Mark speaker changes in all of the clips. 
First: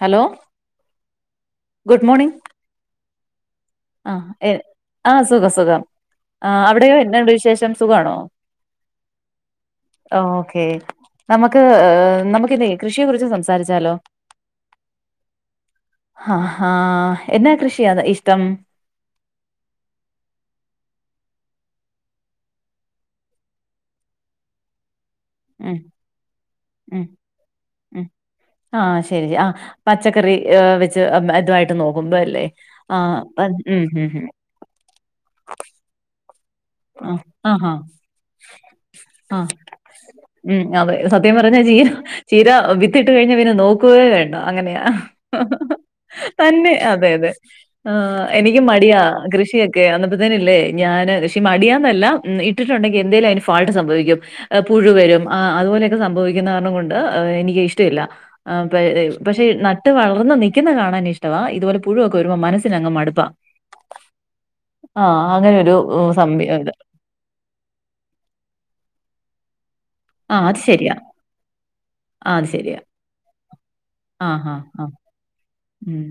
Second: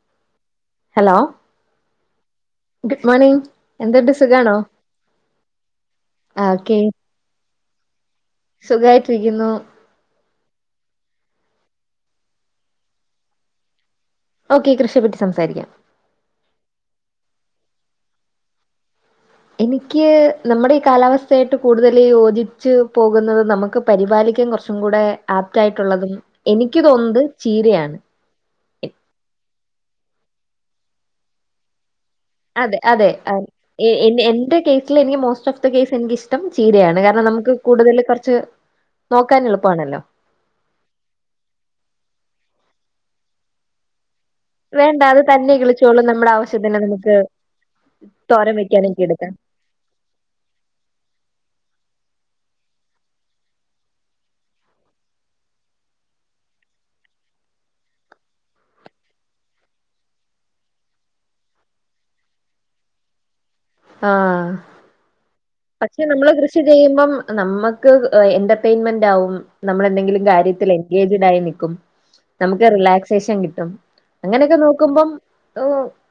Speaker 1: Hello
Speaker 2: hello
Speaker 1: good morning
Speaker 2: good morning എന്തുണ്ട്
Speaker 1: ആ ഏ
Speaker 2: സുഖാണോ
Speaker 1: ആഹ സുഖം സുഖം
Speaker 2: ആഹ്
Speaker 1: ആഹ
Speaker 2: ഓക്കെ
Speaker 1: അവിടെയോ. എന്നാണ്ട് വിശേഷം സുഖാവാണോ
Speaker 2: സുഖായിട്ടിരിക്കുന്നു
Speaker 1: ഓക്കേ നമുക്ക് നമുക്കിന്ന് കൃഷിയെ കുറിച്ച് സംസാരിച്ചാലോ
Speaker 2: ഓക്കെ കൃഷിയെപ്പെറ്റി സംസാരിക്കാം.
Speaker 1: ഹ, ഹാ എന്നാ കൃഷിയത ഇഷ്ടം?
Speaker 2: എനിക്ക് നമ്മുടെ ഈ കാലാവസ്ഥയായിട്ട് കൂടുതൽ യോജിച്ച് പോകുന്നത് നമുക്ക് പരിപാലിക്കാൻ കുറച്ചും കൂടെ
Speaker 1: ഉം
Speaker 2: ആപ്റ്റായിട്ടുള്ളതും എനിക്ക് തോന്നത് ചീരയാണ്.
Speaker 1: ആഹ് ശരി ആ പച്ചക്കറി വെച്ച് ഇതുആയിട്ട് നോക്കുമ്പോ അല്ലേ
Speaker 2: അതെ,
Speaker 1: ആ
Speaker 2: അതെ
Speaker 1: പ- ഉം ഉം
Speaker 2: എ,
Speaker 1: ഉം.
Speaker 2: എന്റെ കേസിൽ എനിക്ക് മോസ്റ്റ് ഓഫ് ദ കേസ് എനിക്ക് ഇഷ് ഇഷ്ടം ചീരയാണ്
Speaker 1: ആ
Speaker 2: കാരണം
Speaker 1: ആ
Speaker 2: നമുക്ക്
Speaker 1: ആ
Speaker 2: കൂടുതല് കൊറച്ച്
Speaker 1: ആ
Speaker 2: നോക്കാൻ എളുപ്പാണല്ലോ.
Speaker 1: ഉം അതെ സത്യം പറഞ്ഞ ചീര, ചീര വിത്തിട്ട് കഴിഞ്ഞ പിന്നെ നോ ക്കുവേ വേണ്ട അങ്ങനെയ
Speaker 2: വേണ്ട അത് തന്നെ കിളിച്ചോളും നമ്മുടെ
Speaker 1: തന്നെ
Speaker 2: ആവശ്യത്തിന്
Speaker 1: അതെ,
Speaker 2: നമുക്ക്
Speaker 1: അതെ. ആ
Speaker 2: തോരൻ
Speaker 1: എനിക്ക് മടിയാ
Speaker 2: വെക്കാനൊക്കെ എടുക്കാം
Speaker 1: കൃഷിയൊക്കെ. അന്നപ്പ തന്നല്ലേ ഞാന് പക്ഷെ മടിയന്നല്ല ഇട്ടിട്ടുണ്ടെങ്കി എന്തേലും അതിന് ഫാൾട്ട് സംഭവിക്കും. പുഴു വരും ആ അതുപോലെയൊക്കെ സംഭവിക്കുന്ന കാരണം കൊണ്ട് എനിക്ക് ഇഷ്ടഇല്ല. ആ പരെ പക്ഷെ നട്ട് വളർന്ന് നിക്കുന്ന കാണാൻ ഇഷ്ടവാ ഇതുപോലെ പുഴുവൊക്കെ വരുമ്പോ മനസ്സിനങ്ങ് മടുപ്പാ. ആഹ് അങ്ങനൊരു
Speaker 2: മ്മള്
Speaker 1: സംഭി
Speaker 2: കൃഷി ചെയ്യുമ്പോ നമ്മക്ക് എന്റർടൈൻമെന്റാവും നമ്മളെന്തെങ്കിലും
Speaker 1: ആഹ് അത്
Speaker 2: കാര്യത്തിൽ
Speaker 1: ശരിയാ
Speaker 2: എൻഗേജ്ഡായിനിക്കും.
Speaker 1: ആഹ് അത്
Speaker 2: നമുക്ക്
Speaker 1: ശരിയാ
Speaker 2: റിലാക്സേഷൻ കിട്ടും.
Speaker 1: ആഹ്
Speaker 2: അങ്ങനൊക്കെ
Speaker 1: ആഹ് ആഹ്
Speaker 2: നോക്കുമ്പം ഏഹ്
Speaker 1: ഉം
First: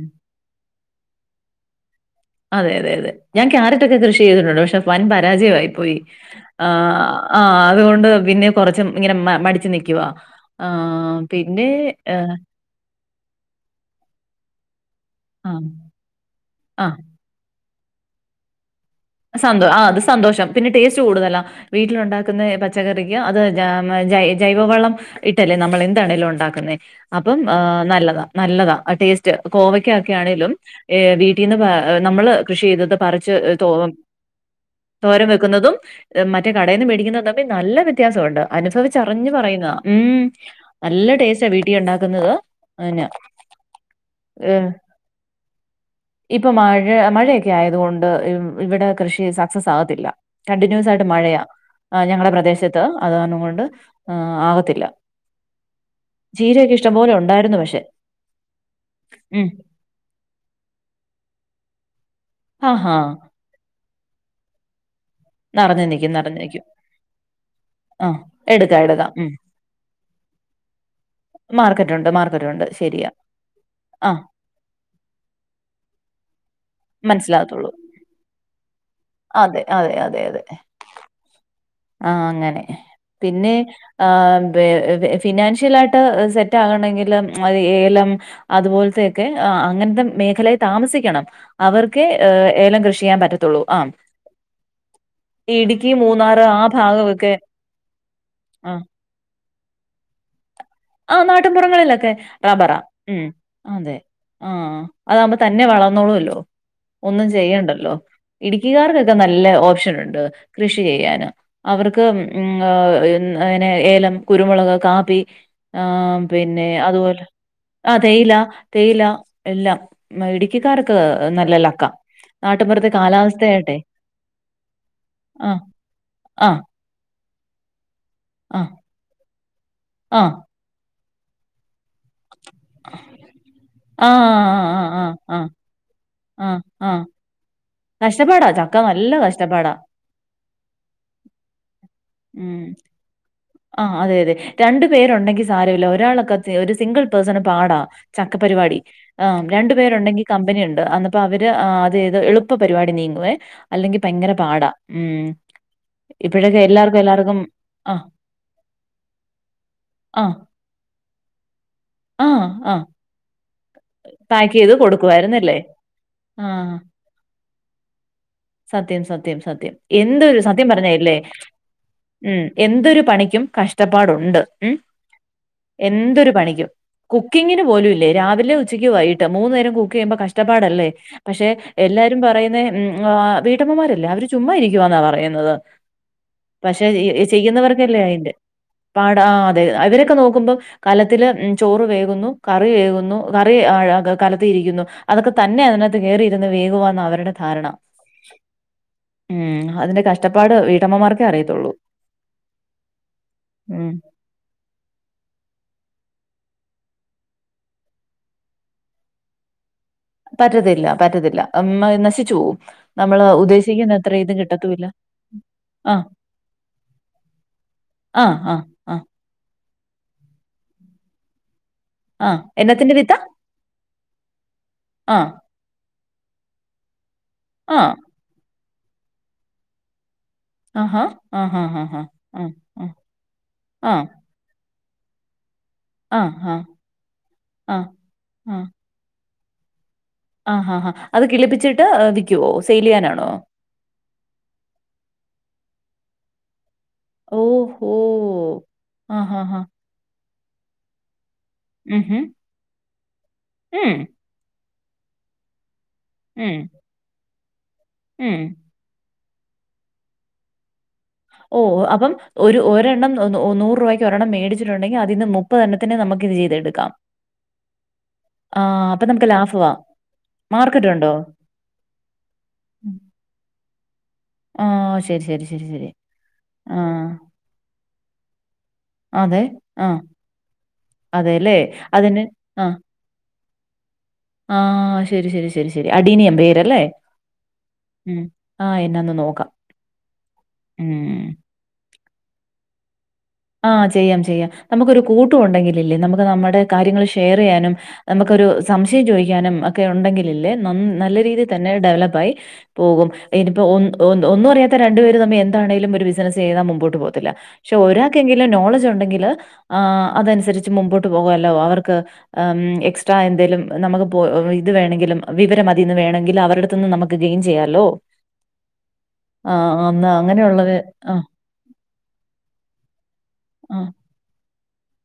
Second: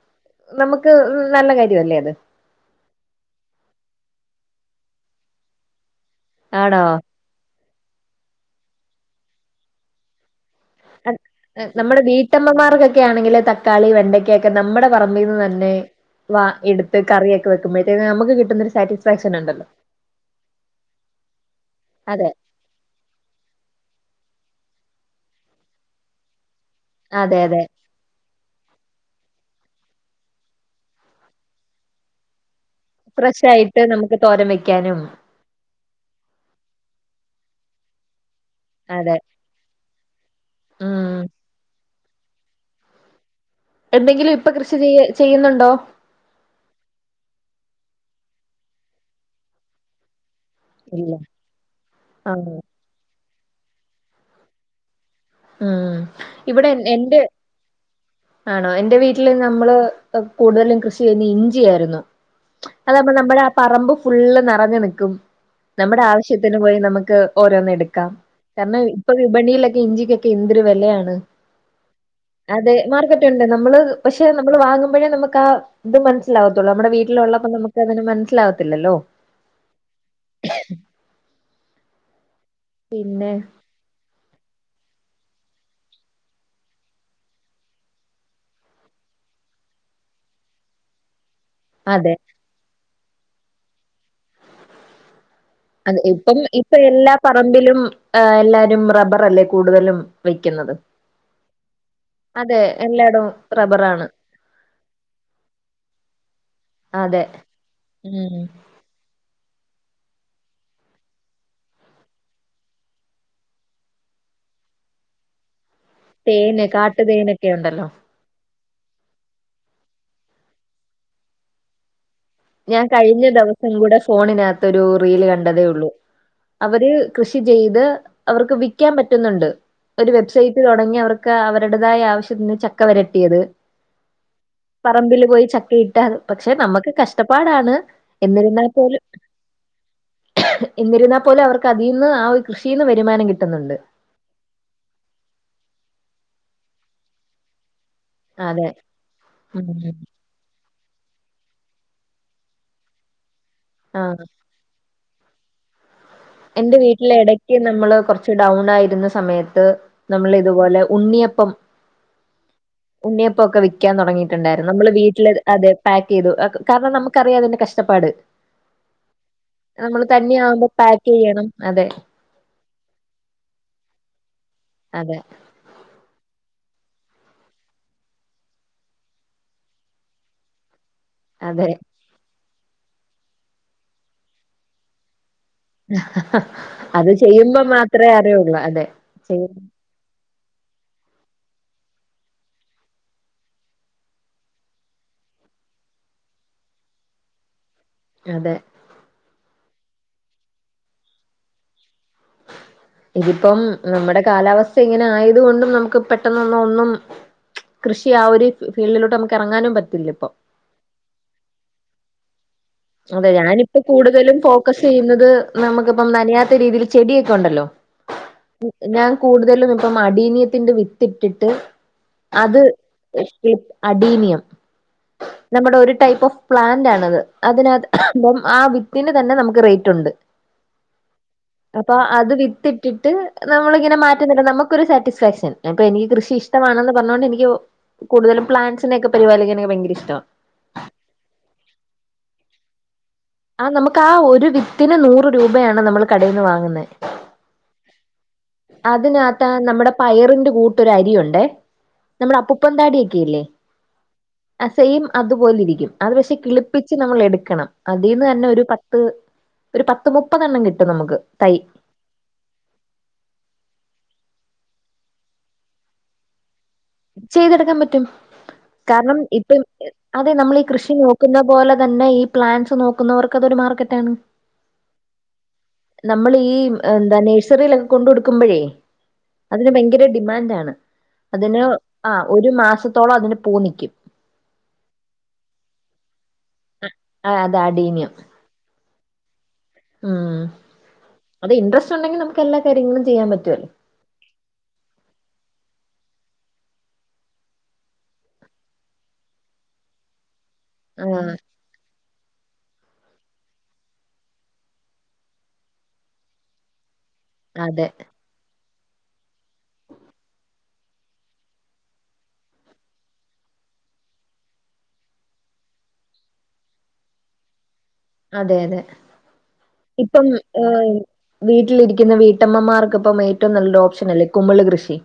Speaker 2: നമുക്ക് നല്ല കാര്യ അല്ലേ അത്.
Speaker 1: അതെ, അതെ, അതെ ഞാൻ ക്യാരറ്റൊക്കെ കൃഷി ചെയ്തിട്ടുണ്ട് പക്ഷെ വൻ പരാജയവായി പോയി. ആ.
Speaker 2: ആണോ
Speaker 1: ആ അതുകൊണ്ട് പിന്നെ കൊറച്ചും ഇങ്ങനെ മ, മടിച്ച് നിക്കുവാ.
Speaker 2: അ
Speaker 1: ആഹ് പിന്നെ
Speaker 2: നമ്മുടെ
Speaker 1: ഏഹ്
Speaker 2: വീട്ടമ്മമാർക്കൊ ക്കെ ആണെങ്കില് തക്കാളി വെണ്ടക്കൊക്കെ നമ്മടെ പറമ്പിന്ന്
Speaker 1: ആഹ്
Speaker 2: തന്നെ വ
Speaker 1: ആഹ്
Speaker 2: എടുത്ത് കറിവെ ക്ക്‌ വെക്കുമ്പഴത്തേന് നമുക്ക് കിട്ടുന്നൊരു സാറ്റിസ്
Speaker 1: സന്തോ ആ അത് സന്തോഷം പിന്നെ ടേസ്റ്റ് കൂടുതലാ
Speaker 2: അതെ
Speaker 1: വീട്ടിലുണ്ടാക്കുന്ന പച്ചക്കറിക്ക്‌ അത് ജാ, ജൈ, ജൈവവളം ഇട്ടല്ലേ നമ്മൾ എന്താണെലും ഒണ്ടാക്കുന്നേ.
Speaker 2: അതെ
Speaker 1: അപ്പം ആ
Speaker 2: അതെ
Speaker 1: നല്ലതാ. നല്ലതാ ആ ടേസ്റ്റ് കോവയ്ക്കക്കിയ ആണെലും വീട്ടിന്ന് പ നമ്മള് കൃഷി ചെയ്ത
Speaker 2: ഫ്രഷ് ആയിട്ട് നമുക്ക് തോരം വെക്കാനും.
Speaker 1: തോരൻ വെക്കുന്നതും മറ്റെ കടെന്ന് മേടിക്കുന്നും തമ്മി നല്ല വ്യത്യാസൊണ്ട്.
Speaker 2: അതെ
Speaker 1: അനുഭവിച്ചറിഞ്ഞ് പറയുന്ന. ഉം നല്ല
Speaker 2: ഉം
Speaker 1: ടേസ്റ്റ വീട്ടിഒണ്ടാക്കുന്നത്. അന
Speaker 2: എന്തെങ്കിലും ഇപ്പ കൃഷി ചെയ ചെയ്യുന്നുണ്ടോ?
Speaker 1: ഇപ്പൊ മഴ മഴയൊക്കെ ആയതുകൊണ്ട് ഇവിടെ കൃഷി സക്സസ് ആകത്തില്ല. കണ്ടിന്യൂസ് ആയിട്ട്
Speaker 2: ഇല്ല
Speaker 1: മഴയ ഞങ്ങടെ
Speaker 2: ആഹ്
Speaker 1: പ്രദേശത്ത്. അതൊന്നും കൊണ്ട് ആ ആകത്തില്ല.
Speaker 2: ഉം ഇവിടെ
Speaker 1: ചീരയൊക്കെ
Speaker 2: എൻ
Speaker 1: ഇഷ്ടംപോലെ
Speaker 2: എന്റെ
Speaker 1: ഒണ്ടായിരുന്നു. പക്ഷെ.
Speaker 2: ആണോ എന്റെ വീട്ടില്
Speaker 1: ഉം
Speaker 2: നമ്മള് കൂടുതലും കൃഷി ചെയ്ന്ന ഇഞ്ചിയായിരുന്നു.
Speaker 1: ആഹാ
Speaker 2: അതപ്പ നമ്മട പറമ്പ് ഫുള്ള് നെറഞ്ഞ് നിക്കും.
Speaker 1: നെറഞ്ഞു
Speaker 2: നമ്മുടെ
Speaker 1: നിക്കും നെറഞ്ഞു
Speaker 2: ആവശ്യത്തിന്
Speaker 1: നിക്കും.
Speaker 2: പോയി നമുക്ക് ഓരോന്ന് എടുക്കാം.
Speaker 1: ആഹ്
Speaker 2: കാരണം
Speaker 1: എടുക്കാം
Speaker 2: ഇപ്പൊ
Speaker 1: എടുക്കാം. ഉം
Speaker 2: വിപണിയിലൊക്കെ ഇഞ്ചിക്ക് എന്തൊരു വെലയാണ്.
Speaker 1: മാർക്കറ്റ് ഒണ്ട് മാർക്കറ്റ്
Speaker 2: അതെ മാർക്കറ്റ് ഉണ്ട്. നമ്മള് പക്ഷെ നമ്മള് വാങ്ങുമ്പോഴേ നമുക്ക് ആ ഇത് മനസ്സിലാവത്തുള്ളൂ. നമ്മുടെ വീട്ടിലുള്ളപ്പോ
Speaker 1: മനസ്സിലാകത്തുള്ളൂ.
Speaker 2: നമുക്ക് അതിന് മനസ്സിലാകത്തില്ലല്ലോ.
Speaker 1: അതെ, അതെ, അതെ, അതെ, ആഹ് അങ്ങനെ പിന്നെ ആ ഫിനാൻഷ്യലായിട്ട് സെറ്റ് ആകണെങ്കിലും അ ഏലം. അതുപോലത്തെക്കെ ആ അങ്ങനത്തെ മേഖലേ താമസിക്കണം. അവർക്കെ
Speaker 2: അതെ
Speaker 1: ഏലം കൃഷി ചെയ്യാൻ പറ്റത്തുള്ളൂ. ആ
Speaker 2: അതെ ഇപ്പം,
Speaker 1: മൂന്നാറ് ആ
Speaker 2: ഇപ്പ എല്ലാ
Speaker 1: ഭാഗമൊക്കെ
Speaker 2: പറമ്പിലും
Speaker 1: ആഹ്
Speaker 2: എല്ലാരും റബ്ബർ അല്ലേ കൂടുതലും വെക്കുന്നത്.
Speaker 1: ആ നാട്ടിൻപുറങ്ങളിലൊക്കെ
Speaker 2: അതെ
Speaker 1: റബ്ബറാ ഉം
Speaker 2: എല്ലായിടവും
Speaker 1: അതെ.
Speaker 2: റബ്ബറാണ്
Speaker 1: ആഹ് അതാകുമ്പോ തന്നെ വളന്നോളൂല്ലോ.
Speaker 2: അതെ
Speaker 1: ഒന്നും ചെയ്യണ്ടല്ലോ.
Speaker 2: ഉം
Speaker 1: ഇടുക്കിക്കാർ ക്കെ നല്ല ഓപ്ഷൻ ഉണ്ട് കൃഷി ചെയ്യാന് അവർക്ക് ഉം അനെ ഏലം കുരുമുളക് കാപ്പി ആഹ്
Speaker 2: തേന്
Speaker 1: പിന്നെ
Speaker 2: കാട്ടു
Speaker 1: അതുപോലെ
Speaker 2: തേനൊക്കെ ഉണ്ടല്ലോ
Speaker 1: ആഹ് തേയില തേയില എല്ലാം ഇടുക്കിക്കാർക്ക് നല്ല ലക്ക
Speaker 2: ഞാൻ കഴിഞ്ഞ ദിവസം കൂടെ ഫോണിനകത്തൊരു റീല്
Speaker 1: ആഹ്
Speaker 2: കണ്ടതേ ഉള്ളൂ
Speaker 1: ആഹ്
Speaker 2: അവര് കൃഷി ചെയ്ത് അവർക്ക്
Speaker 1: ആഹ്
Speaker 2: വിൽക്കാൻ പറ്റുന്നുണ്ട് ഒരു
Speaker 1: ആഹ്
Speaker 2: വെബ്സൈറ്റ് തുടങ്ങി അവർക്ക് അവരുടതായ ആവശ്യ ചക്ക വരട്ടിയത്
Speaker 1: ആഹ് ആഹ്
Speaker 2: പറമ്പിൽ
Speaker 1: ആഹ്
Speaker 2: പോയി
Speaker 1: ആഹ്
Speaker 2: ചക്കയിട്ട പക്ഷെ
Speaker 1: ആഹ് ആഹ്
Speaker 2: നമുക്ക്
Speaker 1: ആഹ്
Speaker 2: കഷ കഷ്ടപ്പാടാണ്
Speaker 1: കഷ്ടപ്പാടാ ചക്ക നല്ല കഷ്ടപ്പാടാ
Speaker 2: എന്നിരുന്ന പോലും അവർക്ക് അതിന്ന് ആ ഒരു
Speaker 1: ഉം
Speaker 2: കൃഷിന്ന് വരുമാനം കിട്ടുന്നുണ്ട്
Speaker 1: ആ. അതെ അതെ രണ്ടു പേരുണ്ടെങ്കി സാരല്ല ഒരാളൊക്കെ ഒരു സിംഗിൾ പേഴ്സൺ പാടാ ചക്ക
Speaker 2: അതെ
Speaker 1: പരിപാടി ആഹ് രണ്ടു
Speaker 2: ഉം
Speaker 1: പേരുണ്ടെങ്കിൽ കമ്പനി ഉണ്ട് അന്നപ്പോ അവര് അതത് എളുപ്പ പരിപാടി നീങ്ങുവേ
Speaker 2: ആ
Speaker 1: അല്ലെങ്കിൽ ഭയങ്കര പാടാ ഉം ഇപ്പോഴൊക്കെ എല്ലാർ
Speaker 2: ഇടക്ക് നമ്മള് കൊറച്ച് ഡൗൺ ആയിരുന്ന സമയത്ത് നമ്മൾ ഇതുപോലെ ഉണ്ണിയപ്പം
Speaker 1: ആഹ് ആഹ്
Speaker 2: ഉണ്ണിയപ്പൊക്കെ വി ക്കാൻ തുടങ്ങിയിട്ടുണ്ടായിരുന്നു നമ്മള് വീട്ടില്
Speaker 1: കൊടുക്കുവായിരുന്നല്ലേ?
Speaker 2: അതെ പാക്ക് ചെയ്തു
Speaker 1: ആ.
Speaker 2: കാരണം നമുക്കറിയാം അതിന്റെ കഷ്ടപ്പാട്
Speaker 1: സത്യം സത്യം സത്യം
Speaker 2: നമ്മള്
Speaker 1: എന്തരു സത്യം
Speaker 2: തന്നെയാവുമ്പോ പാക്ക്
Speaker 1: പറഞ്ഞല്ലേ
Speaker 2: ചെയ്യണം. അതെ
Speaker 1: ഉം എന്തൊരു പണിക്കും കഷ്ടപ്പാടുണ്ട് ഉം
Speaker 2: അതെ
Speaker 1: എന്തൊരു പണിക്കും കുക്കിങ്ങിന് പോലുംല്ലേ രാവിലെ ഉച്ചക്ക് വൈകിട്ട് മൂന്ന നേരം കുക്ക് ചെയ്യുമ്പോ കഷ്ടപ്പാടല്ലേ പക്ഷെ
Speaker 2: അതെ.
Speaker 1: എല്ലാര പറയുന്ന വീട്ടമ്മമാരല്ലേ അവര് ചുമ്മാ ഇരിക്കുവന്നാ പറയുന്നത് പക്ഷെ
Speaker 2: അത് ചെയ്യുമ്പോ
Speaker 1: ചെയ്യുന്നവർക്കല്ലേ
Speaker 2: മാത്രേ
Speaker 1: അയ്ന്റെ
Speaker 2: അറിയുള്ളൂ. അതെ
Speaker 1: പാട ആഹ്
Speaker 2: ചെയ്
Speaker 1: അതെ അവരൊക്കെ നോക്കുമ്പോ കലത്തിൽ ചോറ് വേകുന്നു കറി വേകുന്നു കറി കലത്തി ഇരിക്കുന്നു അതൊക്കെ തന്നെ അതിനകത്ത് കയറിയിരുന്ന് വേഗുന്ന് അവരുടെ ധാരണ
Speaker 2: അതെ
Speaker 1: ഉം അതിന്റെ കഷ്ടപ്പാട് വീട്ടമ്മമാർക്കേ അറിയത്തുള്ളൂ
Speaker 2: ഇതിപ്പം
Speaker 1: ഉം
Speaker 2: നമ്മടെ കാലാവസ്ഥ ഇങ്ങനെ ആയത കൊണ്ടും നമുക്ക് പെട്ടെന്ന് ഒന്നും കൃഷി ആ ഒരു ഫീൽഡിലോട്ട് നമുക്ക് ഇറങ്ങാനും പറ്റില്ല ഇപ്പൊ.
Speaker 1: പറ്റത്തില്ല പറ്റത്തില്ല അമ്മാ നശിച്ചു പോവും നമ്മള്
Speaker 2: അതെ ഞാനിപ്പോ
Speaker 1: ഉദ്ദേശിക്കുന്ന അത്ര ഇത്
Speaker 2: കൂടുതലും ഫോക്കസ്
Speaker 1: കിട്ടത്തുല്ല.
Speaker 2: ചെയ്യുന്നത്
Speaker 1: ആഹ്
Speaker 2: നമുക്കിപ്പം നനയാത്ത രീതിയിൽ ചെടിയൊക്കെ ഉണ്ടല്ലോ
Speaker 1: ആഹ് ആഹ് ആഹ്
Speaker 2: ഞാൻ കൂടുതലും ഇപ്പം മടീന്യത്തിന്റെ വിത്തിട്ടിട്ട്
Speaker 1: ആഹ്
Speaker 2: അത്
Speaker 1: എന്നത്തിന്റെ വിത്താ
Speaker 2: എസ് പി അഡീനിയം
Speaker 1: ആഹ്
Speaker 2: നമ്മുടെ ഒരു ടൈപ്പ് ഓഫ് പ്ലാന്റ് ആണ അത്
Speaker 1: ആഹ്
Speaker 2: അതിനകം ആ വിത്തിന് തന്നെ നമുക്ക് റേറ്റ് ഉണ്ട്
Speaker 1: ആഹാ ആഹാ ഹാ
Speaker 2: അപ്പൊ
Speaker 1: ഹാ
Speaker 2: അത്
Speaker 1: ആഹ്
Speaker 2: വിത്തിട്ടിട്ട് നമ്മളിങ്ങനെ
Speaker 1: ആഹ്
Speaker 2: മാറ്റ നമുക്കൊരു സാറ്റിസ്ഫാക്ഷൻ ഇപ്പൊ എനിക്ക്
Speaker 1: ആഹ്
Speaker 2: കൃഷി
Speaker 1: ആഹ്
Speaker 2: ഇഷ്ടമാണന്ന് പറഞ്ഞൊണ്ട് എനിക്ക്
Speaker 1: ആഹ് ആഹ്
Speaker 2: കൂടുതലും പ്ലാൻ യോക്കെ പരിപാലിക്കാനൊ ഭയങ്ക ഇഷ്ട
Speaker 1: ആഹ് ആഹ് അത് കിളിപ്പിച്ചിട്ട് വിൽക്കുവോ സെയിൽ ചെയ്യാനാണോ
Speaker 2: ആഹ് നമുക്ക് ആ ഒരു വിത്തിന് നൂറ് രൂപയാണ് നമ്മൾ കടയിൽ നിന്ന് വാങ്ങുന്നെ
Speaker 1: ഓഹ് ഓഹ്
Speaker 2: അതിനകത്ത നമ്മുടെ പയറിന്റെ കൂട്ടൊരു അരിയുണ്ടെ
Speaker 1: ഉം ഹും
Speaker 2: നമ്മുടെ അപ്പുപ്പതാടിയോക്കെല്ലേ
Speaker 1: ഉം
Speaker 2: ആ സെം അതുപോലെ ഇരിക്കും അത് പക്ഷെ
Speaker 1: ഉം
Speaker 2: കിളിപ്പിച്ച് നമ്മൾ എടുക്കണം അതിന്ന്
Speaker 1: ഉം
Speaker 2: തന്നെ ഒരു പ ത്ത് ഒരു പത്ത് മുപ്പതെണ്ണം കിട്ടും നമുക്ക്. തൈ
Speaker 1: ഓഹ് അപ്പം. ഒരു ഒരെണ്ണം ന്ന് ന്നൂ ന്നൂറ് രൂപയ്ക്ക് ഒരെണ്ണം മേടിച്ചിട്ടുണ്ടെങ്കി അതിന്ന് മുപ്പതെണ്ണത്തിന്ന് നമക്കിത് ചെയ്തെടുക്കാം.
Speaker 2: ചെയ്തെടുക്കാ പറ്റും
Speaker 1: ആഹ് അപ്പൊ
Speaker 2: കാരണം
Speaker 1: നമുക്ക്
Speaker 2: ഇപ്പം
Speaker 1: ലാഭവാ
Speaker 2: ഇ അതെ നമ്മളീ
Speaker 1: മാർക്കറ്റ്
Speaker 2: കൃഷി
Speaker 1: ഉണ്ടോ
Speaker 2: നോക്കുന്ന. പോല തന്നെ ഈ പ്ലാൻ്റ്സ് നോക്കുന്നവർക്കതൊരു മാർക്കറ്റാണ്.
Speaker 1: ആഹ് ശരി ശരി ശരി ശരി
Speaker 2: നമ്മളീ
Speaker 1: ആഹ്
Speaker 2: എന്താ നഴ്സറിയിലൊക്കെ കൊണ്ടു കൊടുക്കുമ്പഴേ.
Speaker 1: അതെ
Speaker 2: അതിന്
Speaker 1: ആഹ്
Speaker 2: ഭയങ്കര ഡിമാൻഡാണ്
Speaker 1: അതെല്ലേ
Speaker 2: അതിന്. ആഹ്
Speaker 1: അതിന്
Speaker 2: ഒരു
Speaker 1: ആഹ്
Speaker 2: മാസത്തോളം അതിന് പൂ നിക്ക്യും.
Speaker 1: ആഹ് ശരി ശരി ശരി ശരി അടീനിയം പേരല്ലേ
Speaker 2: ആ അത് അടീനിയം
Speaker 1: ഉം. ആഹ് എന്ന ന്ന് നോക്ക.
Speaker 2: ഉം അത് ഇൻട്രസ്റ്റുണ്ടെങ്കിൽ നമുക്കെല്ലാ കാര്യങ്ങളും ചെയ്യാൻ പറ്റു
Speaker 1: ആഹ് ചെയ്യാം ചെയ്യാം നമുക്കരു കൂട്ടും ഉണ്ടെങ്കിലല്ലേ നമുക്ക് നമ്മടെ കാര്യങ്ങൾ ഷെയറെയ്യാനും. നമുക്കൊരു സംശയം ചോയിക്ക്യാനും ഒക്കെ ഉണ്ടെങ്കിലല്ലേ നന്ന്
Speaker 2: ആ
Speaker 1: നല്ല രീതിയിൽ തന്നെ ഡെവലപ്പായി. പോകും ഇതിനിപ്പോ ഒ ഒ ഒന്നുഅറിയാത്ത രണ്ടുപേര് തമ്മി എന്താണേലും ഒരു ബിസിനസ് ചെയ്താ മുമ്പോട്ട് പോക ത്ത്ല ശെ
Speaker 2: അതെ
Speaker 1: ഒരാക്കെങ്കിലും നോളജ് ഉണ്ടെങ്കില്. ആഹ് അതൻസരിച്ച് മുമ്പോട്ട് പോകുവല്ലോ അവർക്ക്. എം എക്സ്ട്രാ എന്തെലും നമക്ക് പോ ഇത് വേണങ്കിലും വിവരം അതിന്ന് വേണെങ്കിൽ അവരട്ത്ത്ന്ന് നമ ക്ക്കയും ചെയ്യാല്ലോ
Speaker 2: അതെ അതെ
Speaker 1: ആ അന്ന്
Speaker 2: ഇപ്പം
Speaker 1: അങ്ങനെയുള്ളത്
Speaker 2: ഏഹ്
Speaker 1: ആ.
Speaker 2: വീട്ടിലിരിക്കുന്ന വീട്ടമ്മമാർക്കപ്പം ഏറ്റവും നല്ലൊരു
Speaker 1: ആഹ്
Speaker 2: ഓപ്ഷൻ അല്ലേ കുമള് കൃഷി.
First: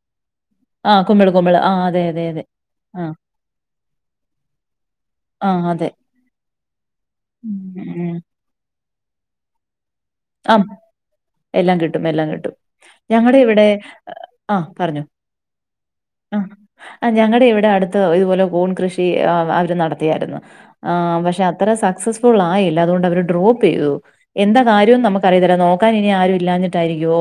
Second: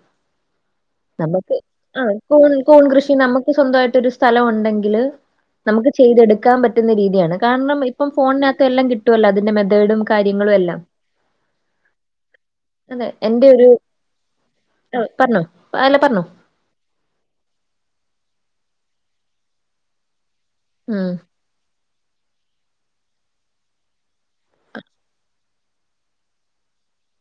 Speaker 1: ആഹ് കുമ്പിള്
Speaker 2: നമുക്ക്
Speaker 1: കുമ്പിള് അതെ
Speaker 2: ആഹ്
Speaker 1: അതെ അതെ
Speaker 2: കൂൺ
Speaker 1: ആഹ്
Speaker 2: കൂൺകൃഷി നമുക്ക് സ്വന്തമായിട്ടൊരു സ്ഥലം ഉണ്ടെങ്കില്.
Speaker 1: ആഹ് അതെ
Speaker 2: നമുക്ക് ചെയ്തെടുക്കാ പറ്റുന്ന രീതിയാണ്
Speaker 1: ഉം
Speaker 2: കാരണം ഇപ്പം
Speaker 1: ഉം
Speaker 2: ഫോണിനകത്ത എല്ലം കിട്ടുവല്ലോ അതിന്റെ മെതേഡും ക. കാര്യങ്ങളു
Speaker 1: ആം
Speaker 2: എല്ലാം.
Speaker 1: എല്ലാം കിട്ടും എല്ലാം കിട്ടും
Speaker 2: അതെ എന്റെ ഒരു
Speaker 1: ഞങ്ങളിവടെ ആ പർഞ്ഞു.
Speaker 2: പറഞ്ഞോ? അല്ല പർഞ്ഞു.
Speaker 1: ആ ഞങ്ങളിവിടെ അടുത്ത് ഇതുപോലെ പൂൺ കൃഷി അ അവര് നടത്തിയാര്ന്നു ആ
Speaker 2: മ്മ്.
Speaker 1: പക്ഷെ. ത്ര സക്സസ്ഫുൾ ആയില്ല അതുകൊണ്ട് അവര് ഡ്രോപ്പെയ്തു എന്താ കാ രു നമുക്കറിയതില്ല നോക്കാൻ ഇനി ആരു ഇല്ലാഞ്ഞിട്ടായിരിക്കോ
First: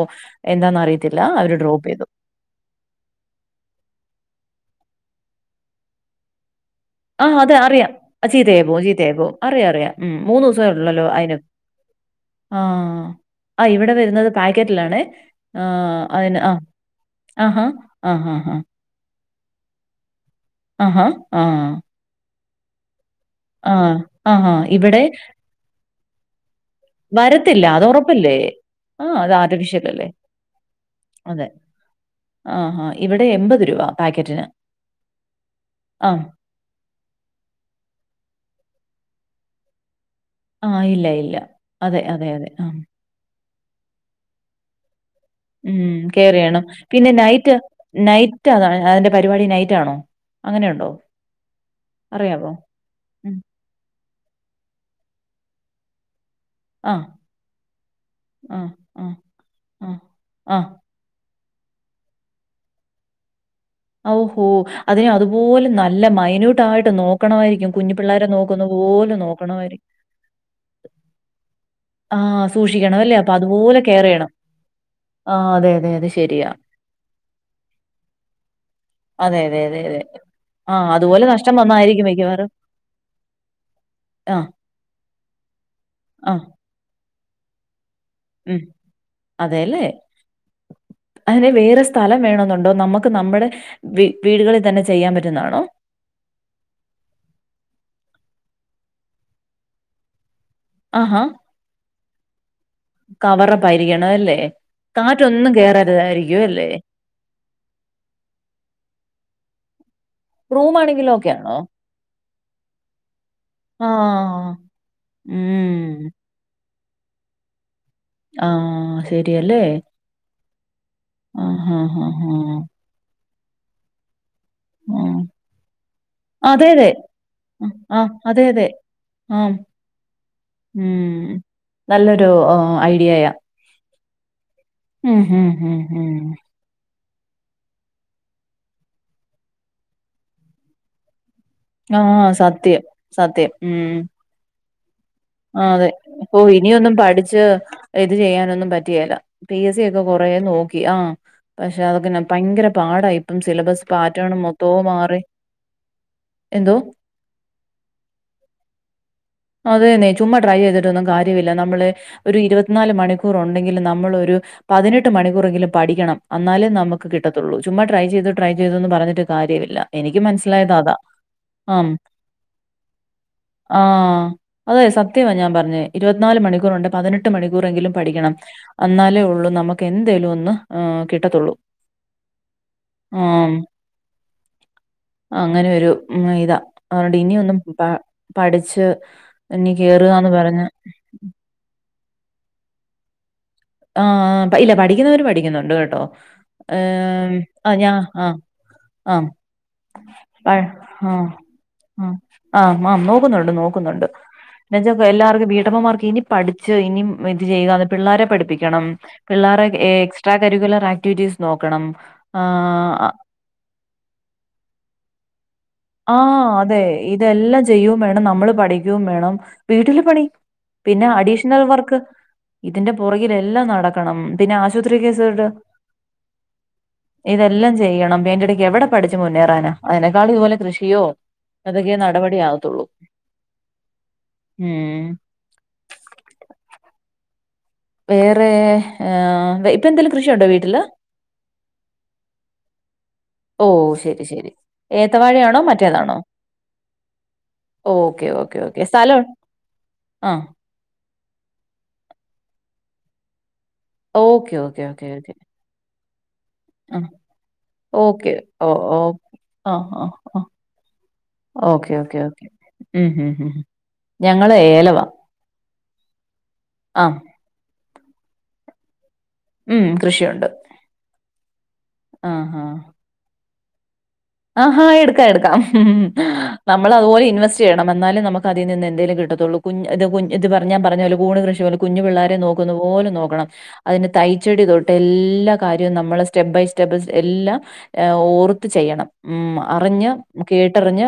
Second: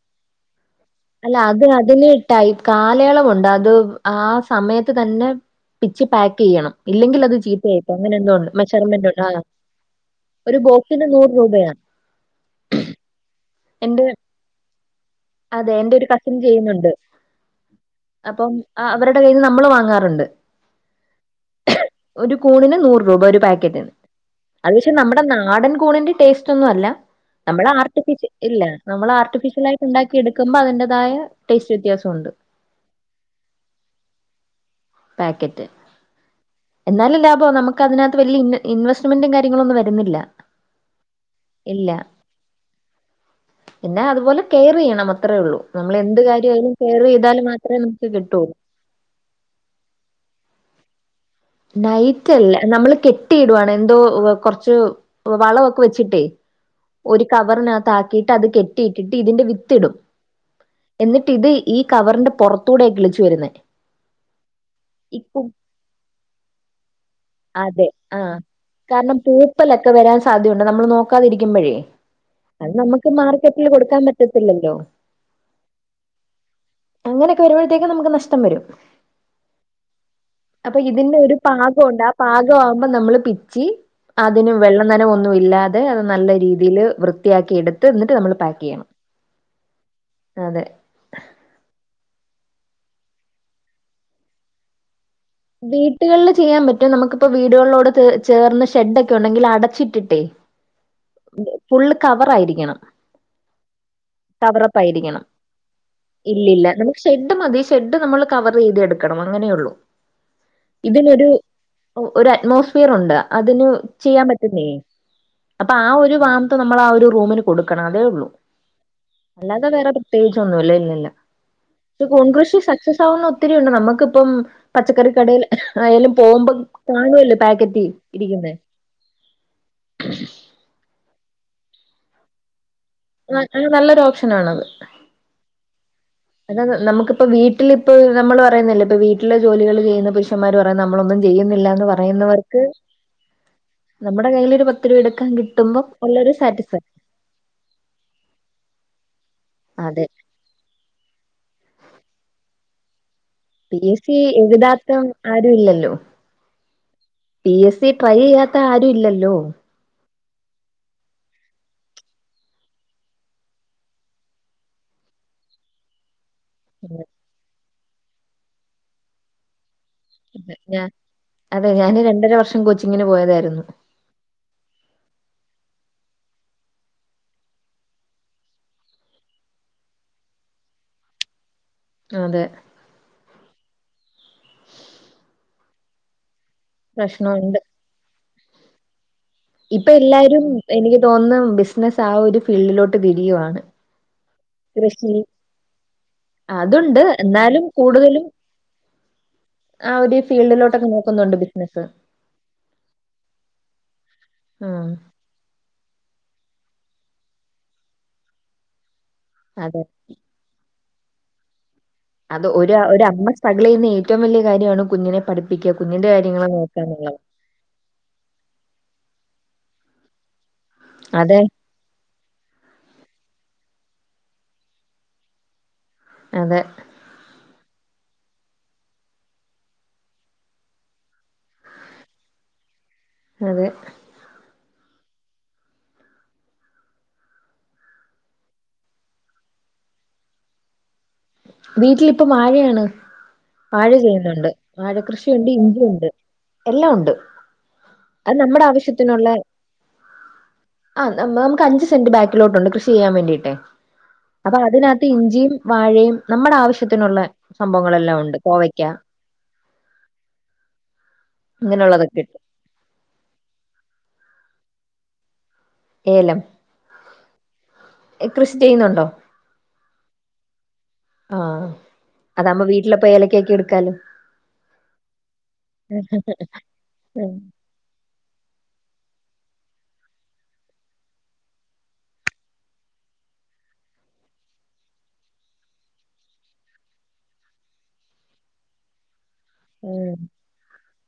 Speaker 1: എന്താന്നറി
Speaker 2: അല്ല അത് അത് ല് ടൈ് കാലയളവുണ്ട് അത് ആ സമയത്ത് തന്നെ പിച്ച് പാക്കെയ്യണം.
Speaker 1: ആഹ് അതെ അറിയാം ചീതയായ് പോ ചീത്തയ
Speaker 2: ഉണ്ട്.
Speaker 1: പോ
Speaker 2: ആ
Speaker 1: അറിയാ അറിയാ ഉം
Speaker 2: ഒരു
Speaker 1: മൂന്നുസെ ഉള്ളല്ലോ
Speaker 2: ബോക്സിന്
Speaker 1: അയ്ന്.
Speaker 2: രൂപയാ.
Speaker 1: ആഹ്. അ ഇവിടെ
Speaker 2: എന്റെ
Speaker 1: വരുന്നത് പാക്കറ്റിലാണ് ആ
Speaker 2: അതെ എന്റെ ഒരു കസിൻ
Speaker 1: അതിന് ആ.
Speaker 2: ചെയ്യുന്നുണ്ട്.
Speaker 1: ആഹാ ആഹ് ആഹ് ആഹ്.
Speaker 2: ആഹ് അവരുടെ കയ്യിന്ന് നമ്മള് വാങ്ങാറ്ണ്ട്.
Speaker 1: അഹാ ആഹ്.
Speaker 2: ഒരു കൂണിന് നൂറ് രൂപ ഒരു പാക്കറ്റിന്
Speaker 1: ആഹ് ആഹാ
Speaker 2: അത് പക്ഷെ
Speaker 1: ഇവിടെ
Speaker 2: നമ്മുടെ നാടൻ കൂണിന്റെ ടേസ്റ്റ്. റ്റൊന്നുഅല്ല.
Speaker 1: വരത്തില്ല അത് ഉറപ്പല്ലേ.
Speaker 2: ഇല്ല നമ്മളാർട്ടിഫിഷ്യൽ ആയിട്ട് ഉണ്ടാക്കി എടുക്കുമ്പ അതിന്റതായ
Speaker 1: അതെ
Speaker 2: ടേസ്റ്റ് വ്യത്യാസൊണ്ട്.
Speaker 1: ആഹാ ഇവിടെ എമ്പത് രൂപ പാക്കറ്റിന്.
Speaker 2: പാക്കറ്റ്.
Speaker 1: ആഹ്
Speaker 2: എന്നാലും ലാഭോ നമുക്ക് അതിനകത്ത് വല്ല്യ ഇന്ന ഇൻവെസ്റ്റ്മെന്റും കാര്യങ്ങളും ഒന്നും വരുന്നില്ല.
Speaker 1: ആഹ് ഇല്ല ഇല്ല അതെ അതെ അതെ ആഹ്.
Speaker 2: പിന്ന അതുപോലെ കെയറെയ്യണം
Speaker 1: ഉം കെയറെയണം പിന്നെ
Speaker 2: ചെയ്താൽ
Speaker 1: നൈറ്റ്
Speaker 2: മാത്രമേ നമുക്ക് കിട്ടുള്ളൂ
Speaker 1: നൈറ്റതാണ് അതിന്റെ. പരുപാടി നൈറ്റാണോ അങ്ങനെ ഉണ്ടോ.
Speaker 2: നൈറ്റല്ല നമ്മള്
Speaker 1: ഉം
Speaker 2: കെട്ടിയിടുവാണ് എന്തോ കൊർച്ചു വളവൊക്കെ വെച്ചിട്ടേ.
Speaker 1: ആഹ്
Speaker 2: ഒരു കവറിനകത്ത് ആക്കിട്ട് അത്
Speaker 1: ആഹ്
Speaker 2: കെട്ടിയിട്ടിട്ട്
Speaker 1: ആഹ്
Speaker 2: ഇതിന്റെ വിത്തിടും.
Speaker 1: ആഹ് ആഹ്
Speaker 2: എന്നിട്ട് ഇത് ഈ കവറിന്റെ പൊർത്തൂടെക്ക കിളിച്ചു വരുന്നേ.
Speaker 1: ഓഹോ അതിനെ
Speaker 2: ഇക്കും
Speaker 1: അതുപോലെ നല്ല മൈന്യൂട്ടായിട്ട് നോ നോക്കണമായിരിക്കും
Speaker 2: അതെ
Speaker 1: കുഞ്ഞു പിള്ളേരെെ നോക്കുന്ന പോല നോക്കണമായിരിക്കും
Speaker 2: സാധ്യുണ്ട് നമ്മ നോക്കാതിരിക്കുമ്പോഴേ
Speaker 1: ആഹ
Speaker 2: അത്
Speaker 1: സൂക്ഷിക്കണം
Speaker 2: നമുക്ക്
Speaker 1: അല്ലേ അപ്പൊ
Speaker 2: മാർക്കറ്റിൽ
Speaker 1: അതുപോലെ
Speaker 2: കൊടുക്കാൻ
Speaker 1: കെയർ ചെയ്യണം
Speaker 2: പറ്റത്തില്ലല്ലോ
Speaker 1: ആഹ് അതെ അതെ അതെ ശരിയാ
Speaker 2: അങ്ങനെയൊക്കെ വരുമ്പോഴത്തേക്കും നമുക്ക് നഷ്ടം വരും
Speaker 1: അതെ അതെ അതെ അതെ ആ,
Speaker 2: അപ്പൊ ഇതിന്റെ
Speaker 1: അതുപോലെ
Speaker 2: ഒരു
Speaker 1: നഷ്ടം
Speaker 2: പാകുണ്ട്
Speaker 1: വന്നായിരിക്കും
Speaker 2: ആഹ്
Speaker 1: മിക്കവാറും.
Speaker 2: പാകമാവുമ്പോം നമ്മള് പിച്ചി
Speaker 1: ആ,
Speaker 2: അതിനും വെള്ളനനം ഒന്നും ഇല്ലാതെ അത് നല്ല
Speaker 1: ആ.
Speaker 2: രീതിയിൽ വൃത്തിയാക്കി എടുത്ത് എന്നിട്ട് നമ്മൾ ചെയ്യണം
Speaker 1: അതേല്ലേ?
Speaker 2: അതെ
Speaker 1: അതിന് വേറെ സ്ഥലം വേണോന്നുണ്ടോ നമുക്ക് നമ്മുടെ വി വീടുകളിൽ തന്നെ ചെയ്യാൻ പറ്റുന്നതാണ്
Speaker 2: വീട്ടുകളിൽ ചെയ്യാൻ പറ്റും നമുക്കിപ്പ വീടുകളിലോട് ചേർന്ന് ഷെഡ് ഒക്കെ ഉണ്ടെങ്കിൽ അടച്ചിട്ടിട്ടേ ഫുൾ കവർ ആയിരിക്കണം
Speaker 1: കവറ് പരിക്കണം അല്ലേ കാറ്റൊന്നും കയറരുതായിരിക്കും
Speaker 2: ഇല്ലില്ല
Speaker 1: അല്ലേ
Speaker 2: നമുക്ക് ഷെഡ് മതി ഷെഡ് നമ്മൾ കവറെത് എടുക്കണം അങ്ങനെ ഒള്ളു
Speaker 1: റൂമാണെങ്കിലും
Speaker 2: ഇതിനൊരു
Speaker 1: ഓക്കെയാണോ?
Speaker 2: ഒരു അറ്റ്മോസ്ഫിയർ ഉണ്ട് അതിന്
Speaker 1: ആ.
Speaker 2: ചെയ്യാൻ പറ്റുന്നേ അപ്പ ആഹ് ഒരു വാംത്ത് നമ്മൾ ആഹ് ഒരു റൂമിന് കൊടുക്കണം അതേ ഒള്ളൂ
Speaker 1: ആഹ്
Speaker 2: അല്ലാതെ വേറെ പ്രത്യേകിച്ചൊന്നുംല്ല ഇല്ലില്ല
Speaker 1: ആഹ് ആഹ്
Speaker 2: പക്ഷെ
Speaker 1: ആഹ് ആഹ്
Speaker 2: കോൺകൃഷി സക്സസ് ആവുന്ന ഒത്തിരി ഒണ്ട് നമൊക്കിപ്പം പച്ചക്കറി
Speaker 1: ആഹ്
Speaker 2: കടേൽ ആയാലും പോവുമ്പം
Speaker 1: അതെ അതെ
Speaker 2: കാണുവല്ലോ പാക്കറ്റി
Speaker 1: ആഹ് അതെ
Speaker 2: ഇരിക്കുന്നെ
Speaker 1: അതെ ആഹ് ഉം നല്ലൊരു ഐഡിയ
Speaker 2: അഹ് നല്ലൊരു ഓപ്ഷനാണത്
Speaker 1: ഉം ഉം ഉം ഉം
Speaker 2: എന്നാ നമുക്കിപ്പ വീട്ടിലിപ്പ നമ്മള് പറയുന്നില്ലേ വീട്ടിലെ ജോലികൾ ചെയ്യുന്ന പുരുഷന്മാർ പറയുന്ന നമ്മളൊന്നും ചെയ്യുന്നില്ലാന്ന്
Speaker 1: ആഹ് സത്യം സത്യം ഉം
Speaker 2: ടെ കൈയിലൊരു പത്ത് [unintelligible]
Speaker 1: ആഹ് അതെ
Speaker 2: ഉള്ളൊരു
Speaker 1: ഇപ്പൊ
Speaker 2: സാറ്റിസ്ഫാക്ഷൻ
Speaker 1: ഇനിയൊന്നും പഠിച്ച് ഇത് ചെയ്യാനൊന്നും പറ്റിയല്ല പി എസ് സി ഒക്കെ
Speaker 2: അതെ
Speaker 1: കൊ റെ നോക്കി ആഹ് പക്ഷെ അതൊക്കെ ഭയങ്കര പാടായി
Speaker 2: പി എ സി എഴുതാത്ത ആരു ഇല്ലല്ലോ
Speaker 1: എന്തോ
Speaker 2: പി എസ് സി ട്രൈ ചെയ്യാത്ത ആരു ഇല്ലല്ലോ
Speaker 1: അതെന്നെ ചുമ്മാ ട്രൈ ചെയ്തിട്ടൊന്നും കാര്യവില്ല നമ്മള് ഒരു ഇരുപത്തിനാല് മണിക്കൂർ ഉണ്ടെങ്കിലും നമ്മൾ ഒരു പതിനെട്ട് മണിക്കൂറെങ്കിലും പഠിക്കണം അന്നാലേ നമുക്ക് കിട്ടത്തോള്ളൂ ചുമ്മാ ട്രൈ ചെയ്ത് ട്രൈ ചെയ്തു എന്ന് പറഞ്ഞിട്ട് കാര്യവില്ല എനിക്ക് മനസ്സിലായത്
Speaker 2: ഞ
Speaker 1: അതാ
Speaker 2: അതെ
Speaker 1: ആം
Speaker 2: ഞാന് രണ്ടര വർഷം കോച്ചിങ്ങിന് പോയതായിരുന്നു
Speaker 1: ആഹ് അതെ സത്യവാ ഞാൻ പറഞ്ഞേ ഇരുപത്തിനാല് മണിക്കൂറുണ്ടെ പതിനെട്ട് മണിക്കൂറെങ്കിലും പഠിക്കണം അന്നാലേ ഒള്ളൂ നമുക്ക് എന്തേലും ഒന്ന് കിട്ടത്തോള്ളൂ
Speaker 2: അതെ
Speaker 1: ആഹ് അങ്ങനെ ഒരു ഉം ഇതാ അതോണ്ട് ഇനിയൊന്നും
Speaker 2: പ്രശ്നമുണ്ട്
Speaker 1: പ പഠിച്ച് ഇനി
Speaker 2: ഇപ്പൊ
Speaker 1: കേറുകാന്ന്
Speaker 2: എല്ലാരും
Speaker 1: പറഞ്ഞ്
Speaker 2: എനിക്ക് തോന്ന് ബിസിനസ് ആഹ് ഒരു ഫീൽഡിലോട്ട് തിരിയുവാണ്
Speaker 1: ആഹ് ഇല്ല
Speaker 2: കൃഷി
Speaker 1: പഠിക്കുന്നവര് പഠിക്കുന്നൊണ്ട് കേട്ടോ
Speaker 2: അതുണ്ട്
Speaker 1: ഏഹ്
Speaker 2: എന്നാലും
Speaker 1: ആഹ് ഞാ
Speaker 2: കൂടുതലും
Speaker 1: ആഹ് ആഹ്
Speaker 2: ആ ഒരു
Speaker 1: ആഹ്
Speaker 2: ഫീൽഡിലോട്ടൊക്കെ നോക്കുന്നുണ്ട് ബിസിനസ്സ്
Speaker 1: ആഹ് ആഹ് ആഹ് നോക്കുന്നൊണ്ട് നോക്കുന്നൊണ്ട് എന്ന
Speaker 2: ഉം
Speaker 1: വെച്ച എല്ലാർക്കും വീട്ടമ്മമാർക്ക് ഇനി പഠിച്ച് ഇനി ഇത് ചെയ്യ പിള്ളാരെ പഠിപ്പിക്കണം പിള്ളാരെ
Speaker 2: അതെ
Speaker 1: എക്സ് ട്രാ കരിക്കുലർ ആക്ടിവിറ്റീസ് നോക്കണം ആ
Speaker 2: അത് ഒരു
Speaker 1: അ-
Speaker 2: അമ്മ സ്ട്രഗിൽ ചെയ്യുന്ന ഏറ്റവും വലിയ കാര്യമാണ് കുഞ്ഞിനെ പഠിപ്പിക്ക കുഞ്ഞിന്റെ
Speaker 1: ആ
Speaker 2: കാര്യങ്ങള് നോക്കാ
Speaker 1: അതെ
Speaker 2: എന്നുള്ളത്
Speaker 1: ഇതെല്ലാം ചെയ്യും വേണം നമ്മള് പഠിക്കോം വേണം വീട്ടില് പണി പിന്നെ
Speaker 2: അതെ
Speaker 1: അഡീഷണൽ വർക്ക് ഇതിന്റെ പുറകിലെല്ലാം നടക്കണം പിന്നെ ആശുപത്രി കേസ് കെട്ട്
Speaker 2: അതെ
Speaker 1: ഇതെല്ലാം ചെയ്യണം അയിന്റെടക്ക് എവിടെ പഠിച്ച് മുന്നേറാനാ അതിനേക്കാളും ഇതുപോലെ കൃഷിയോ അതൊക്കെ നടപടി ആകത്തോള്ളൂ
Speaker 2: അതെ
Speaker 1: ഉമ് വേറെ ഇപ്പൊ എന്തേലും കൃഷിയുണ്ടോ വീട്ടില്
Speaker 2: വീട്ടിലിപ്പ വാഴയാണ്
Speaker 1: ഓ
Speaker 2: വാഴ
Speaker 1: ശരി
Speaker 2: ചെയ്യുന്നുണ്ട്
Speaker 1: ശരി
Speaker 2: വാഴ കൃഷിയുണ്ട്
Speaker 1: ഏത്തവാഴയാണോ
Speaker 2: ഇഞ്ചിയുണ്ട്
Speaker 1: മറ്റേതാണോ
Speaker 2: എല്ലാം ഉണ്ട്
Speaker 1: ഓക്കെ
Speaker 2: അത്
Speaker 1: ഓക്കെ
Speaker 2: നമ്മുടെ
Speaker 1: ഓക്കെ സ്ഥലം
Speaker 2: ആവശ്യത്തിനുള്ള
Speaker 1: ആഹ്
Speaker 2: ആഹ് നമുക്ക് അഞ്ച് സെന്റ് ബാക്കിലോട്ടുണ്ട് കൃഷി ചെയ്യാൻ വേണ്ടിട്ടെ.
Speaker 1: ഓക്കെ
Speaker 2: അപ്പൊ
Speaker 1: ഓക്കെ
Speaker 2: അതിനാത്ത്
Speaker 1: ഓക്കെ ഓക്കെ
Speaker 2: ഇഞ്ചിയു വാഴയും നമ്മടെ
Speaker 1: ആഹ്
Speaker 2: ആവശ്യത്തിനുള്ളെ സംഭവങ്ങളെല്ലാം
Speaker 1: ഓക്കെ
Speaker 2: ഉണ്ട്
Speaker 1: ഓ
Speaker 2: കോവയ്ക്കാ
Speaker 1: ഓ ആഹ് ആഹ് ആഹ് ഓക്കെ ഓക്കേ
Speaker 2: ഇങ്ങനെയുള്ളതൊക്കെ ഇട്ട്
Speaker 1: ഓക്കെ ഉം ഹ് ഹ് ഞങ്ങളെ ഏലവാ
Speaker 2: ഏലം
Speaker 1: ആഹ്
Speaker 2: ഏ കൃഷി ചെയ്യുന്നുണ്ടോ
Speaker 1: ഉം കൃഷിയൊണ്ട്
Speaker 2: ആഹ് അതാവുമ്പോ വീട്ടിലപ്പോ ഏലക്കായൊക്കെ എടുക്കാലോ
Speaker 1: ആഹാ എടുക്കാം എടുക്കാം ഉം നമ്മളതുപോലെ
Speaker 2: ഉം
Speaker 1: ഇൻവെസ്റ്റ് ചെയ്യണം എന്നാലെ നമുക്ക് അതീനിന്നെന്തേലും കിട്ടത്തൊള്ളൂ കുഞ്ഞ് ഇത് കുഞ്ഞ് പറഞ്ഞാ പറഞ്ഞപോലാ കൂണു കൃഷിപോലെ കുഞ്ഞു പിള്ളരെ നോക്കുന്ന പോലെ നോക്കണം അയിന് തൈച്ചെടി തൊട്ട് എല്ലാ കാര്യവും നമ്മള് സ്റ്റെപ്പ് ബൈ സ്റ്റെപ്പ് എല്ലാം ഏ ഓർത്ത് ചെയ്യണം ഉം
Speaker 2: ഉം.
Speaker 1: അറിഞ്ഞ് കേട്ടറിഞ്ഞ്